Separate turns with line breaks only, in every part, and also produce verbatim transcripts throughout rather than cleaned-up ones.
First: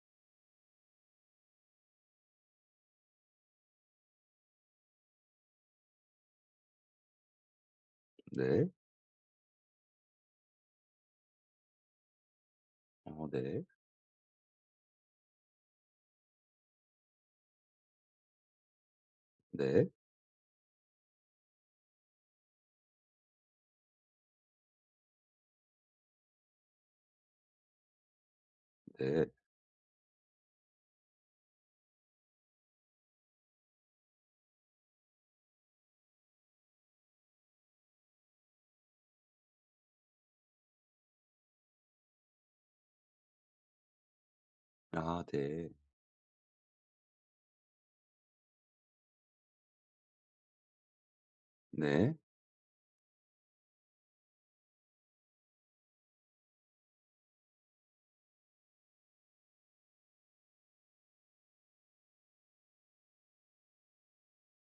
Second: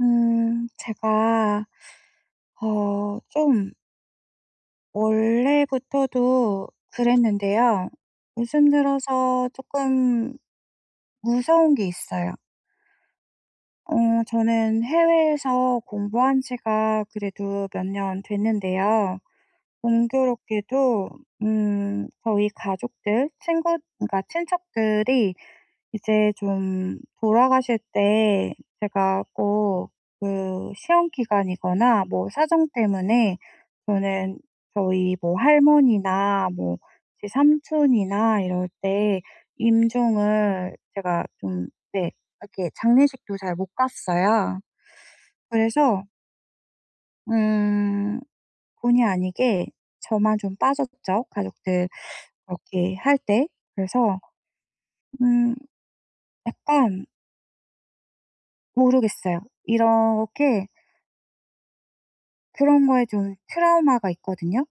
음, 제가, 어, 좀, 원래부터도 그랬는데요.
네.
요즘 들어서 조금 무서운 게 있어요.
어 네.
어, 저는 해외에서 공부한 지가 그래도 몇 년 됐는데요.
네.
공교롭게도 음 저희 가족들 친구 그러니까 친척들이 이제 좀 돌아가실 때 제가
네.
꼭 그 시험 기간이거나 뭐 사정 때문에 저는 저희 뭐 할머니나 뭐 제 삼촌이나 이럴 때 임종을 제가 좀, 네, 이렇게 장례식도 잘 못 갔어요.
아 네.
그래서 음 본의 아니게 저만 좀 빠졌죠, 가족들
네.
그렇게 할 때. 그래서 음 약간 모르겠어요. 이렇게 그런 거에 좀 트라우마가 있거든요.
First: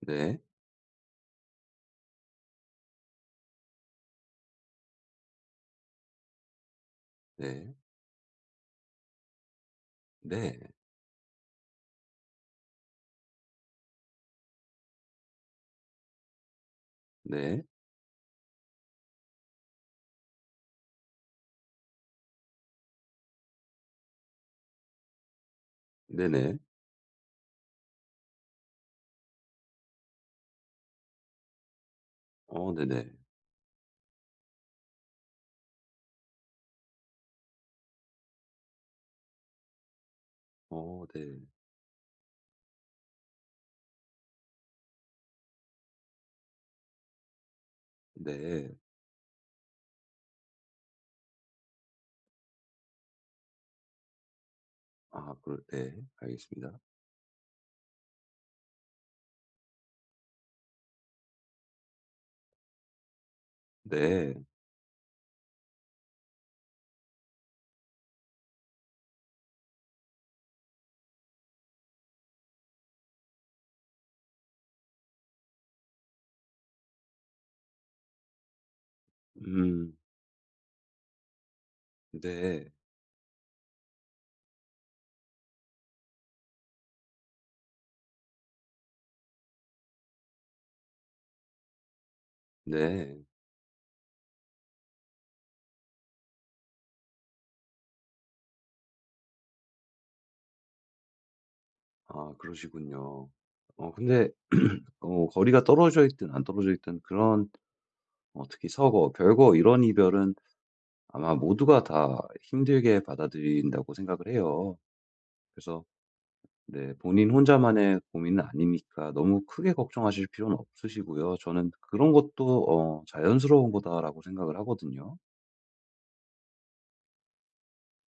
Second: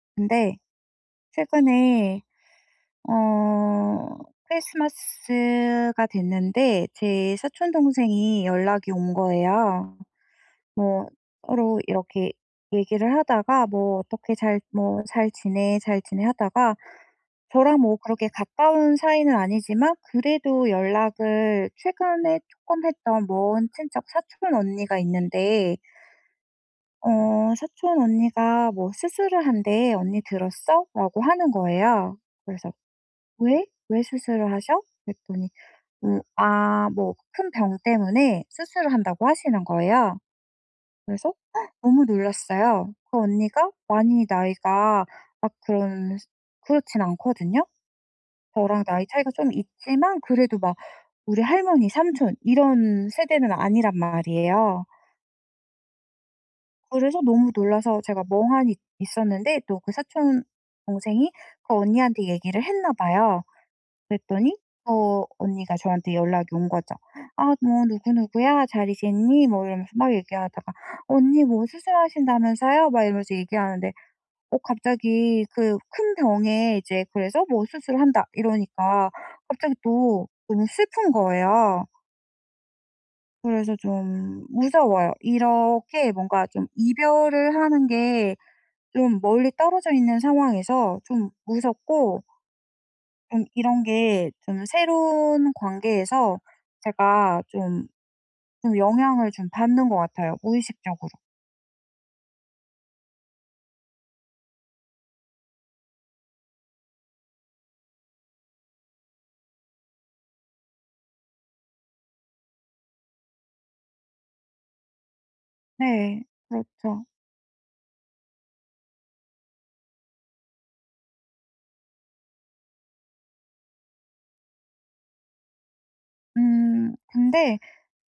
네.
근데 최근에 어 크리스마스가 됐는데 제 사촌
네.
동생이 연락이 온 거예요.
네.
뭐 서로 이렇게 얘기를 하다가 뭐 "어떻게 잘 뭐 잘 지내, 잘 지내." 하다가
네.
저랑 뭐 그렇게 가까운 사이는 아니지만 그래도 연락을 최근에 조금 했던 먼 친척 사촌 언니가 있는데
네네.
어 사촌 언니가 뭐 "수술을 한대. 언니 들었어?" 라고 하는 거예요.
어
그래서
네네.
"왜? 왜 수술을 하셔?" 그랬더니 음 "아 뭐 큰 병 때문에 수술을 한다."고 하시는 거예요.
어
그래서
네.
"헉!" 너무 놀랐어요. 그 언니가 많이 나이가 막 그런 그렇진 않거든요.
네.
저랑 나이 차이가 좀 있지만 그래도 막 우리 할머니, 삼촌 이런 세대는 아니란 말이에요.
아 그럴 네. 알겠습니다.
그래서 너무 놀라서 제가 멍하니 있었는데 또 그 사촌 동생이 그 언니한테 얘기를 했나 봐요.
네.
그랬더니 그 언니가 저한테 연락이 온 거죠. "아 뭐 누구누구야. 잘 지냈니?" 뭐 이러면서 막 얘기하다가 "언니 뭐 수술하신다면서요?" 막 이러면서 얘기하는데 어 갑자기 그 큰 병에 이제 그래서 뭐 "수술을 한다." 이러니까 갑자기
음.
또 너무 슬픈 거예요.
네.
그래서 좀 무서워요. 이렇게 뭔가 좀 이별을 하는 게 좀 멀리 떨어져 있는 상황에서 좀 무섭고
네.
좀 이런 게 좀 새로운 관계에서 제가 좀, 좀 영향을 좀 받는 것 같아요 무의식적으로.
아 그러시군요. 어 근데 어 거리가 떨어져 있든 안 떨어져 있든 그런 어 특히 서거, 별거 이런 이별은 아마 모두가 다 힘들게 받아들인다고 생각을 해요. 그래서
네.
네,
그렇죠.
본인 혼자만의 고민은 아니니까 너무 크게 걱정하실 필요는 없으시고요. 저는 그런 것도 어, 자연스러운 거다라고 생각을 하거든요.
음 근데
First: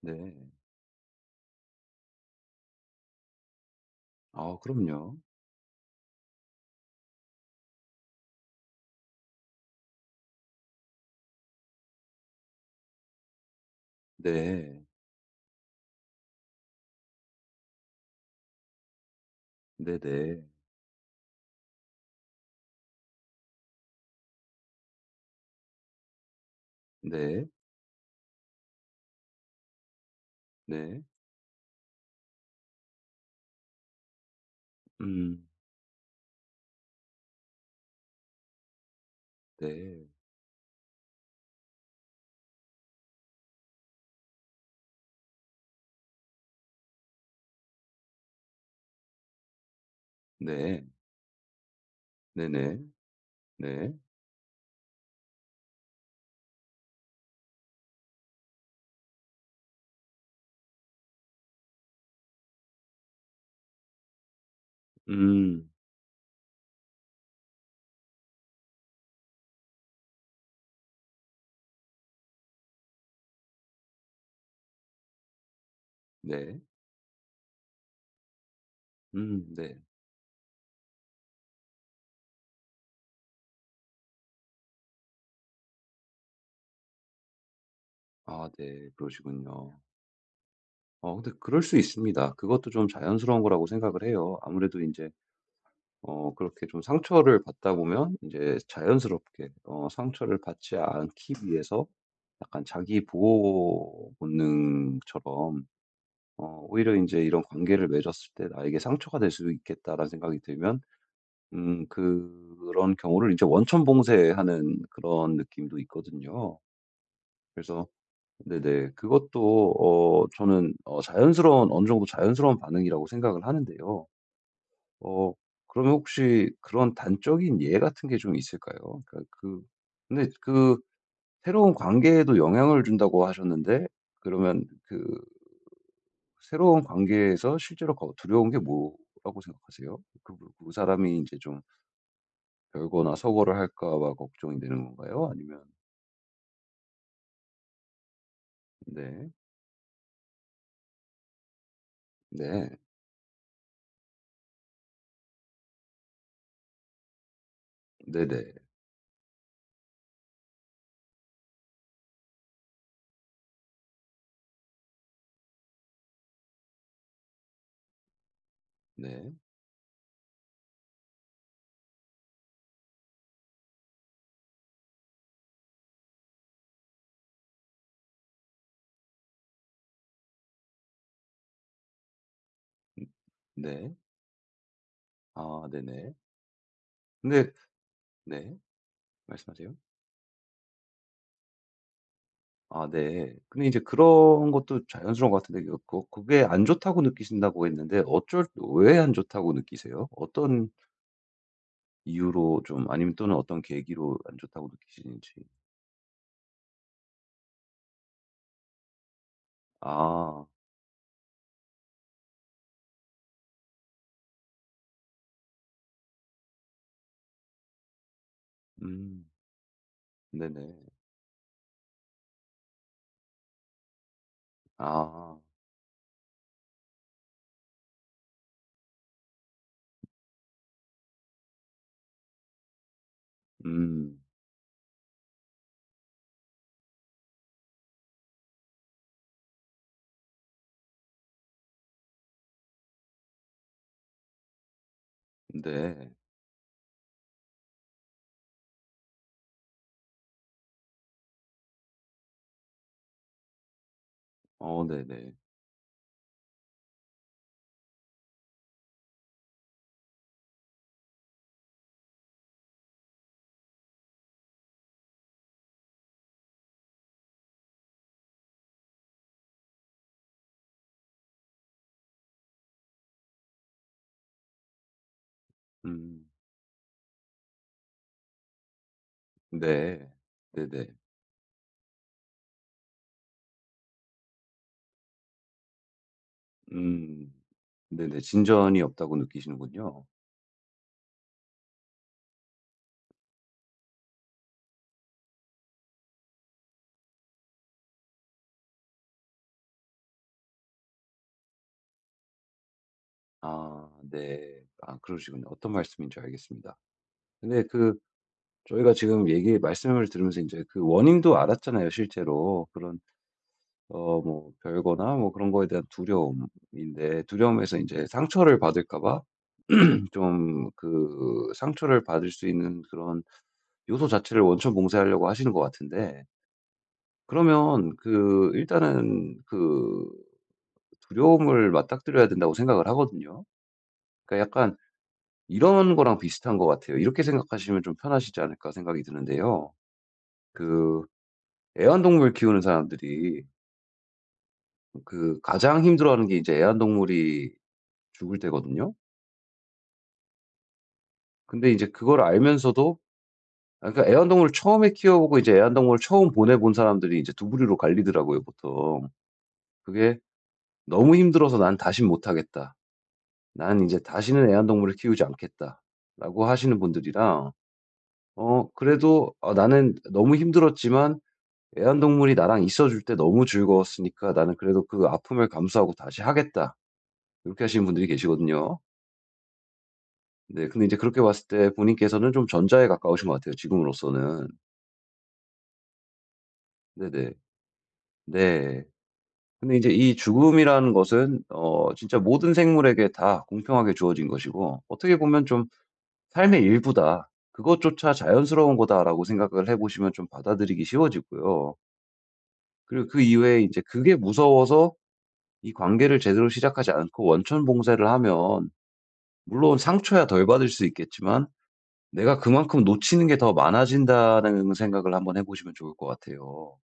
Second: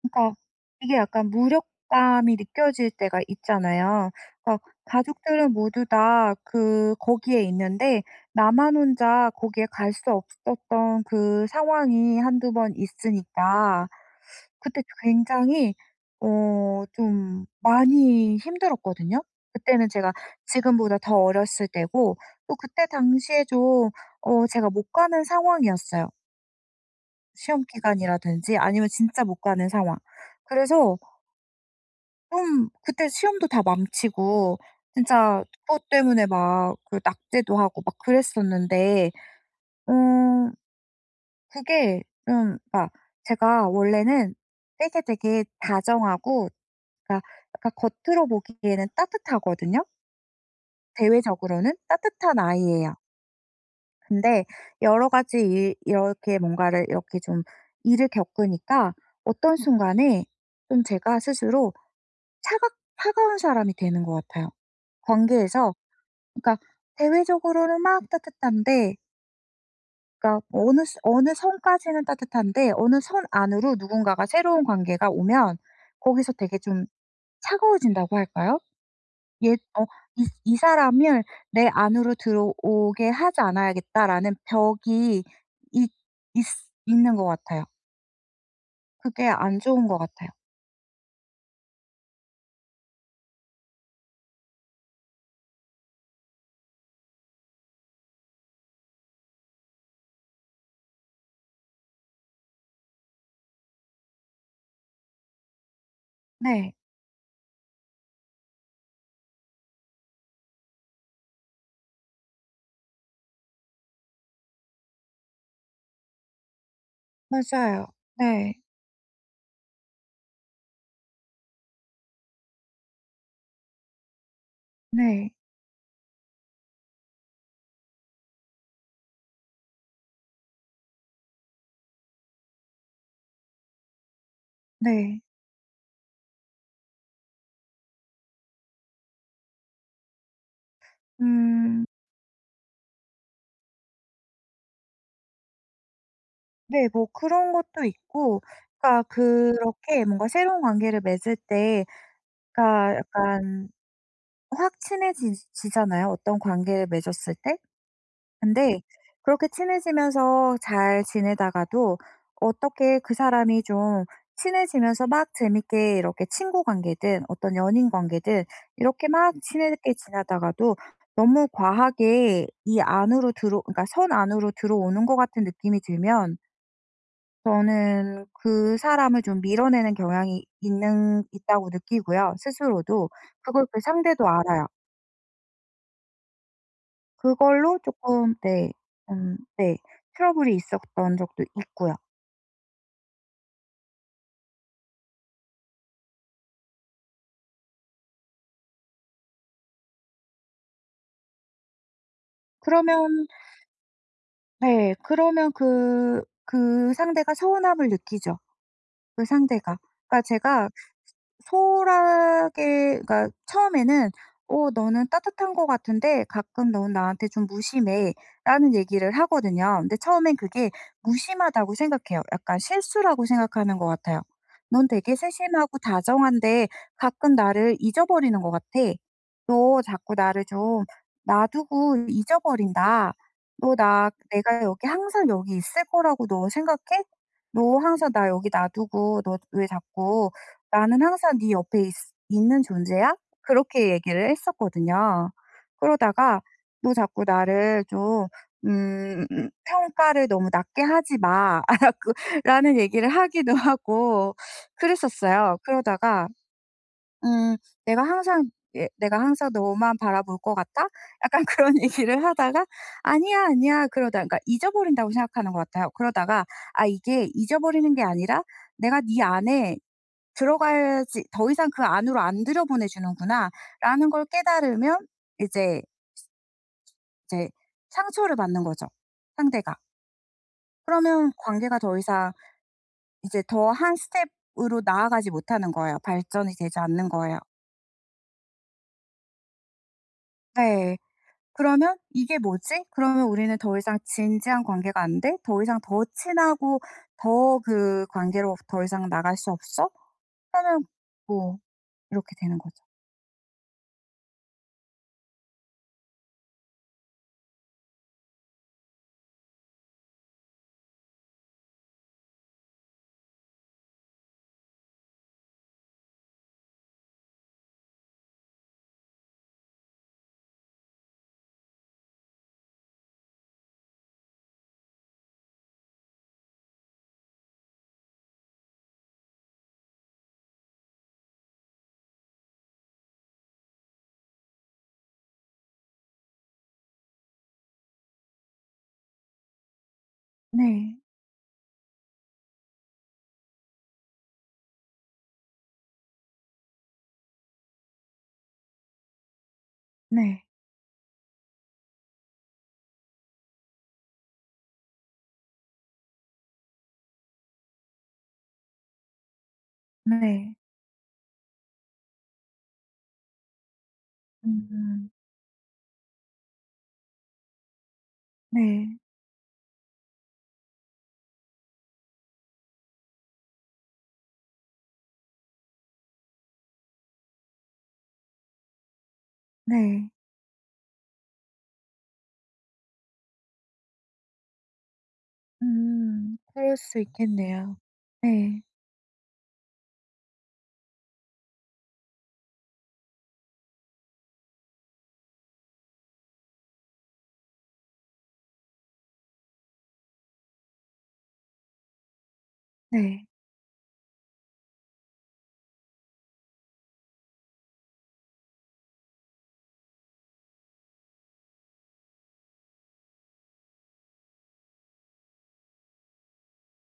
네.
그러니까 이게 약간 무력감이 느껴질 때가 있잖아요.
아,
그러니까
그럼요.
가족들은 모두 다 그 거기에 있는데 나만 혼자 거기에 갈 수 없었던 그 상황이 한두 번 있으니까
네.
그때 굉장히 어 좀 많이 힘들었거든요. 그때는
네
제가
네.
지금보다 더 어렸을 때고 또 그때 당시에 좀 어 제가 못 가는 상황이었어요.
네.
시험 기간이라든지 아니면 진짜 못 가는 상황.
네.
그래서
네.
좀 그때 시험도 다 망치고
음.
진짜 그것 때문에 막 그 낙제도 하고 막 그랬었는데
네.
음 그게 좀 막 제가 원래는 되게 되게 다정하고 그러니까 그러니까 겉으로 보기에는 따뜻하거든요.
네.
대외적으로는 따뜻한
네 네.
아이예요.
네. 네.
근데 여러 가지 일 이렇게 뭔가를 이렇게 좀 일을 겪으니까 어떤 순간에 좀 제가 스스로 차갑 차가운 사람이 되는 것 같아요.
음.
관계에서 그러니까 대외적으로는 막 따뜻한데 그러니까 어느 수 어느 선까지는 따뜻한데 어느 선 안으로 누군가가 새로운 관계가 오면 거기서 되게
네.
좀 차가워진다고 할까요?
음.
예
네.
어 이 '이 사람을 내 안으로 들어오게 하지 않아야겠다.'라는 벽이 있 있 있는 것 같아요.
아, 네.
그게 안
그러시군요.
좋은 것 같아요.
어, 근데 그럴 수 있습니다. 그것도 좀 자연스러운 거라고 생각을 해요. 아무래도 이제 어 그렇게 좀 상처를 받다 보면 이제 자연스럽게 어 상처를 받지 않기 위해서 약간 자기 보호 본능처럼 어
네.
오히려 이제 이런 관계를 맺었을 때 '나에게 상처가 될 수 있겠다.'라는 생각이 들면 음 그런 경우를 이제 원천 봉쇄하는 그런 느낌도 있거든요. 그래서
맞아요. 네.
네네. 그것도 어 저는 어 자연스러운 어느 정도 자연스러운 반응이라고 생각을 하는데요. 어
네.
그러면 혹시 그런 단적인 예 같은 게 좀 있을까요? 그러니까 그 근데 그 새로운 관계에도 영향을 준다고 하셨는데 그러면 그
네.
새로운 관계에서 실제로 거 두려운 게 뭐라고 생각하세요? 그 뭐, 그 사람이 이제 좀
음
별거나 서거를 할까 봐 걱정이 되는 건가요? 아니면
네, 뭐 그런 것도 있고 그러니까
네.
그렇게 뭔가 새로운 관계를 맺을 때
네.
그러니까 약간 확 친해 지잖아요 어떤 관계를 맺었을 때?
네네.
근데 그렇게 친해지면서 잘 지내다가도 어떻게 그 사람이 좀 친해지면서 막 재밌게 이렇게 친구 관계든 어떤 연인 관계든 이렇게
네.
막 친하게 지내다가도 너무 과하게 이 안으로 들어 그러니까 선 안으로 들어오는 것 같은 느낌이 들면 저는 그 사람을 좀 밀어내는 경향이 있는 있다고 느끼고요
음.
스스로도. 그걸 그
네.
상대도 알아요.
아 네네. 근데
그걸로 조금
네.
네. 음
말씀하세요.
네. 트러블이 있었던 적도 있고요.
아 네. 근데 이제 그런 것도 자연스러운 것 같은데 그거 그게 안 좋다고 느끼신다고 했는데 어쩔 왜 안 좋다고 느끼세요? 어떤 이유로 좀 아니면
그러면
또는 어떤 계기로 안 좋다고
네.
느끼시는지.
그러면 그 그 상대가 서운함을 느끼죠, 그 상대가. 그러니까
아.
제가 소홀하게 그러니까 처음에는 "어 너는 따뜻한 것 같은데 가끔 넌 나한테 좀 무심해."라는 얘기를
음.
하거든요. 근데 처음엔 그게
네네.
무심하다고 생각해요. 약간 실수라고 생각하는 것 같아요. "넌 되게
아.
세심하고 다정한데 가끔 나를 잊어버리는 것 같아. 너 자꾸 나를 좀 놔두고 잊어버린다. 너 나
음.
내가 여기 항상 여기 있을 거라고 너 생각해? 너 항상 나 여기 놔두고 너 왜 자꾸 "나는 항상 네 옆에 있 있는 존재야." 그렇게 얘기를 했었거든요.
네.
그러다가 "너 자꾸 나를 좀 음 평가를 너무 낮게 하지 마." 라고 라는 얘기를 하기도 하고
어 네네.
그랬었어요. 그러다가 음 "내가 항상 예 내가 항상 너만 바라볼 것 같아?" 약간 그런 얘기를 하다가 "아니야, 아니야." 그러다 그러니까 잊어버린다고 생각하는 것 같아요. 그러다가 '아 이게 잊어버리는 게 아니라 내가 네 안에 들어가야지 '더 이상 그 안으로 안 들여보내 주는구나.'라는 걸 깨달으면 이제
음.
이제 상처를 받는 거죠, 상대가.
네. 네네.
그러면 관계가 더 이상 이제 더 한 스텝으로 나아가지 못하는 거예요. 발전이 되지 않는
음.
거예요.
네네. 진전이 없다고 느끼시는군요.
네. 그러면 '이게 뭐지?' 그러면 우리는 더 이상 진지한 관계가 안 돼? 더 이상 더 친하고 더 그 관계로 더 이상 나갈 수 없어? 하면 뭐 이렇게 되는 거죠.
아 네. 아 그러시군요. 어떤 말씀인지 알겠습니다. 근데 그 저희가 지금 얘기 말씀을 들으면서 이제 그 원인도 알았잖아요 실제로. 그런 어 뭐 별거나 뭐 그런 거에 대한 두려움인데 두려움에서 이제 상처를 받을까 봐 좀 그 상처를 받을 수 있는 그런 요소 자체를 원천 봉쇄하려고 하시는 것 같은데 그러면 그 일단은 그 두려움을 맞닥뜨려야 된다고 생각을 하거든요. 그러니까 약간 이런 거랑 비슷한 것 같아요. 이렇게 생각하시면 좀 편하시지 않을까 생각이 드는데요.
네.
그 애완동물 키우는 사람들이 그 가장 힘들어하는 게 이제 애완동물이 죽을 때거든요.
네.
근데 이제 그걸 알면서도 아 그러니까 애완동물을 처음에 키워보고 이제 애완동물을 처음 보내본 사람들이 이제 두 부류로 갈리더라고요 보통. 그게
네.
"너무 힘들어서 난 다신 못하겠다. 난 이제 다시는 애완동물을 키우지 않겠다."라고 하시는 분들이랑 어
네.
그래도 "아 나는 너무 힘들었지만 애완동물이 나랑 있어 줄 때 너무 즐거웠으니까 나는 그래도 그 아픔을 감수하고 다시 하겠다." 요렇게 하시는 분들이 계시거든요.
네.
네. 근데 이제 그렇게 봤을 때 본인께서는 좀 전자에 가까우신 것 같아요, 지금으로서는.
음. 그럴 수
네네.
있겠네요. 네.
네. 근데 이제 이 죽음이라는 것은 어 진짜 모든 생물에게 다 공평하게 주어진 것이고 어떻게 보면 좀 '삶의 일부다. 그것조차 자연스러운 거다.'라고 생각을 해 보시면 좀 받아들이기 쉬워지고요. 그리고 그
네.
이외에 이제 그게 무서워서 이 관계를 제대로 시작하지 않고 원천 봉쇄를 하면 물론 상처야 덜 받을 수 있겠지만 내가 그만큼 놓치는 게 더 많아진다는 생각을 한번 해 보시면 좋을 것 같아요.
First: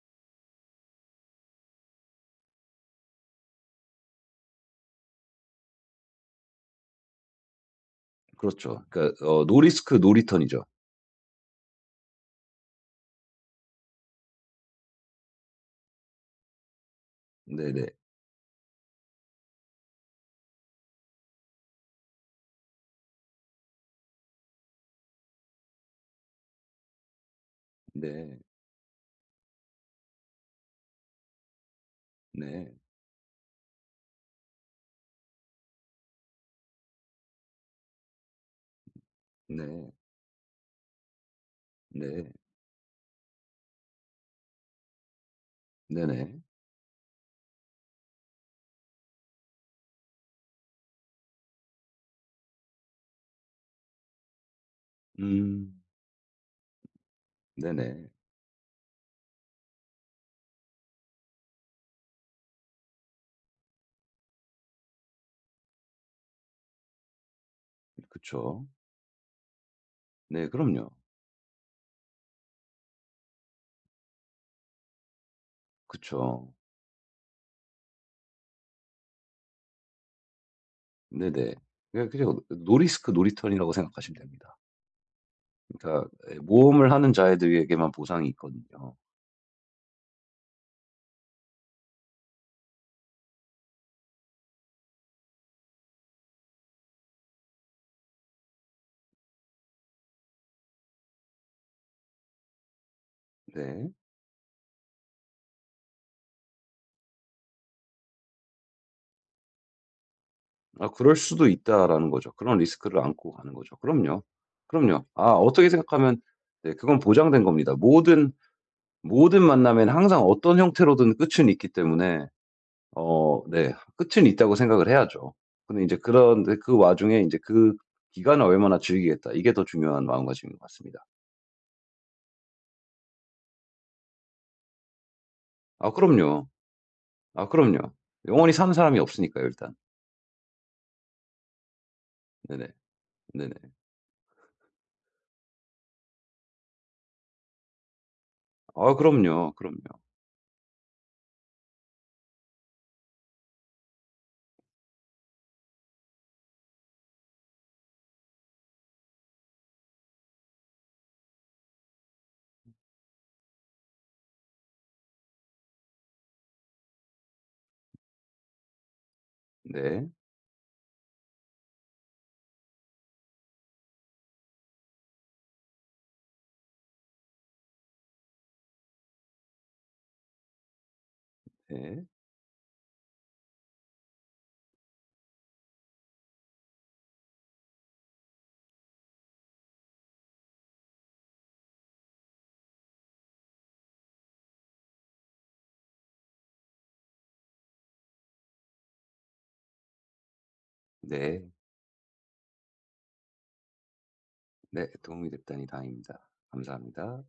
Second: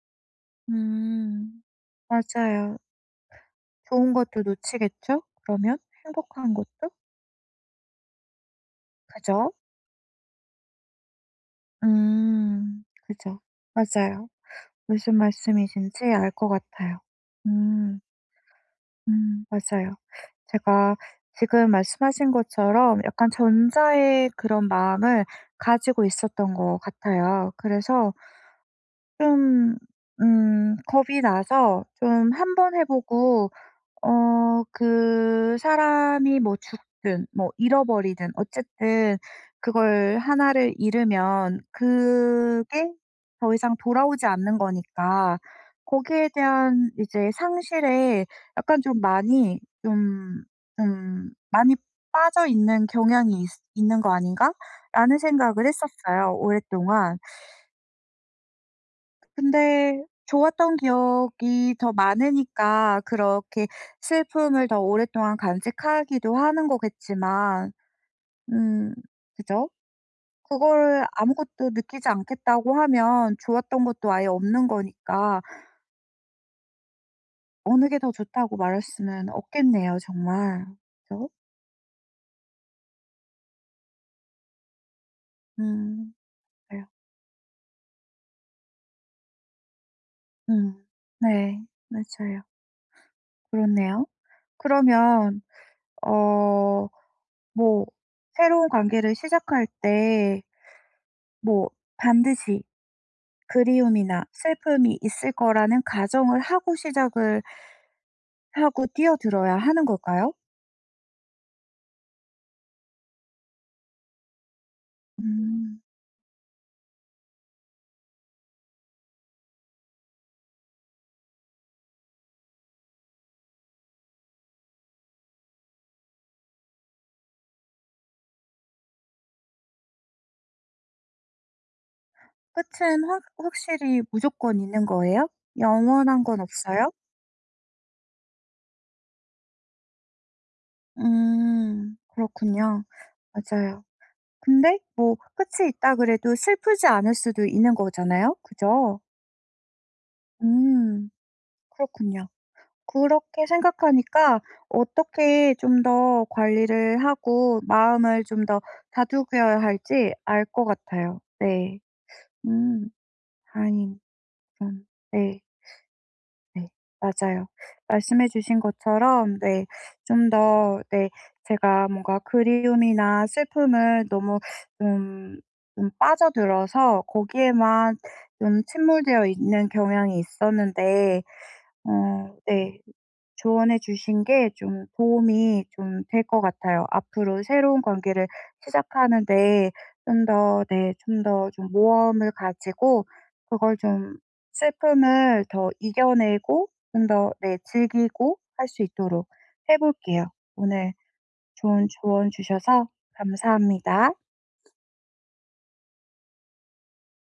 음. 맞아요. 좋은 것도 놓치겠죠? 그러면 행복한 것도?
그렇죠. 그러니까 어
그죠?
노 리스크 노 리턴이죠.
음. 그죠. 맞아요. 무슨 말씀이신지 알 것 같아요.
네네.
음. 음. 맞아요. 제가 지금 말씀하신 것처럼 약간 전자의 그런 마음을 가지고 있었던 것 같아요. 그래서
네.
좀 음 겁이 나서 좀 한번
네.
해 보고 어 그 사람이 뭐 죽든 뭐 잃어버리든 어쨌든
네.
그걸 하나를 잃으면
네.
그게 더 이상 돌아오지 않는 거니까 거기에
네네.
대한 이제 상실에 약간 좀 많이 좀 좀 '많이 빠져 있는 경향이 있 있는 거 아닌가?'라는 생각을
음.
했었어요 오랫동안.
네네.
근데 좋았던 기억이 더 많으니까 그렇게 슬픔을 더 오랫동안 간직하기도 하는 거겠지만
그쵸.
음 그죠?
네 그럼요.
그걸 아무것도 느끼지 않겠다고 하면 좋았던 것도 아예 없는 거니까
그쵸.
어느 게 더 좋다고 말할 수는 없겠네요 정말. 그죠?
네네. 그냥 그냥 노 리스크 노 리턴이라고 생각하시면 됩니다. 그러니까
음
예
그래요.
모험을 하는 자들에게만 보상이 있거든요.
음. 네. 맞아요. 그렇네요. 그러면 어 뭐 새로운 관계를 시작할 때 뭐 반드시
네.
그리움이나 슬픔이 있을 거라는 가정을 하고 시작을 하고 뛰어들어야 하는 걸까요?
아 그럴 수도 있다라는 거죠. 그런 리스크를 안고 가는 거죠. 그럼요. 그럼요. 아 어떻게
음.
생각하면 네 그건 보장된 겁니다. 모든 모든 만남에는 항상 어떤 형태로든 끝은 있기 때문에 어 네 끝은 있다고 생각을 해야죠. 근데 이제 그런데 그 와중에 이제 그 기간을 얼마나 즐기겠다 이게 더 중요한 마음가짐인 것 같습니다.
끝은 확 확실히 무조건 있는 거예요?
아
영원한 건
그럼요.
없어요?
아 그럼요. 영원히 사는 사람이 없으니까요 일단.
음.
네네.
그렇군요.
네네.
맞아요. 근데 뭐 끝이 있다 그래도 슬프지 않을 수도 있는 거잖아요.
아
그죠?
그럼요, 그럼요.
음. 그렇군요. 그렇게 생각하니까 어떻게 좀 더 관리를 하고 마음을 좀 더 다독여야 할지 알 것 같아요. 네. 음. 다행히 좀, 네. 네. 맞아요. 말씀해 주신 것처럼 네,
네.
좀 더, 네, 제가 뭔가 그리움이나 슬픔을 너무 좀 좀 빠져들어서 거기에만 좀 침몰되어 있는 경향이 있었는데
네.
어 네. 조언해 주신 게 좀 도움이 좀 될 것 같아요. 앞으로 새로운 관계를 시작하는 데 좀 더, 네, 좀 더 좀 모험을 가지고 그걸 좀, 슬픔을 더 이겨내고 좀 더, 네, 즐기고 할 수 있도록 해 볼게요. 오늘
네.
좋은 조언 주셔서 감사합니다.
네. 도움이 됐다니 다행입니다. 감사합니다.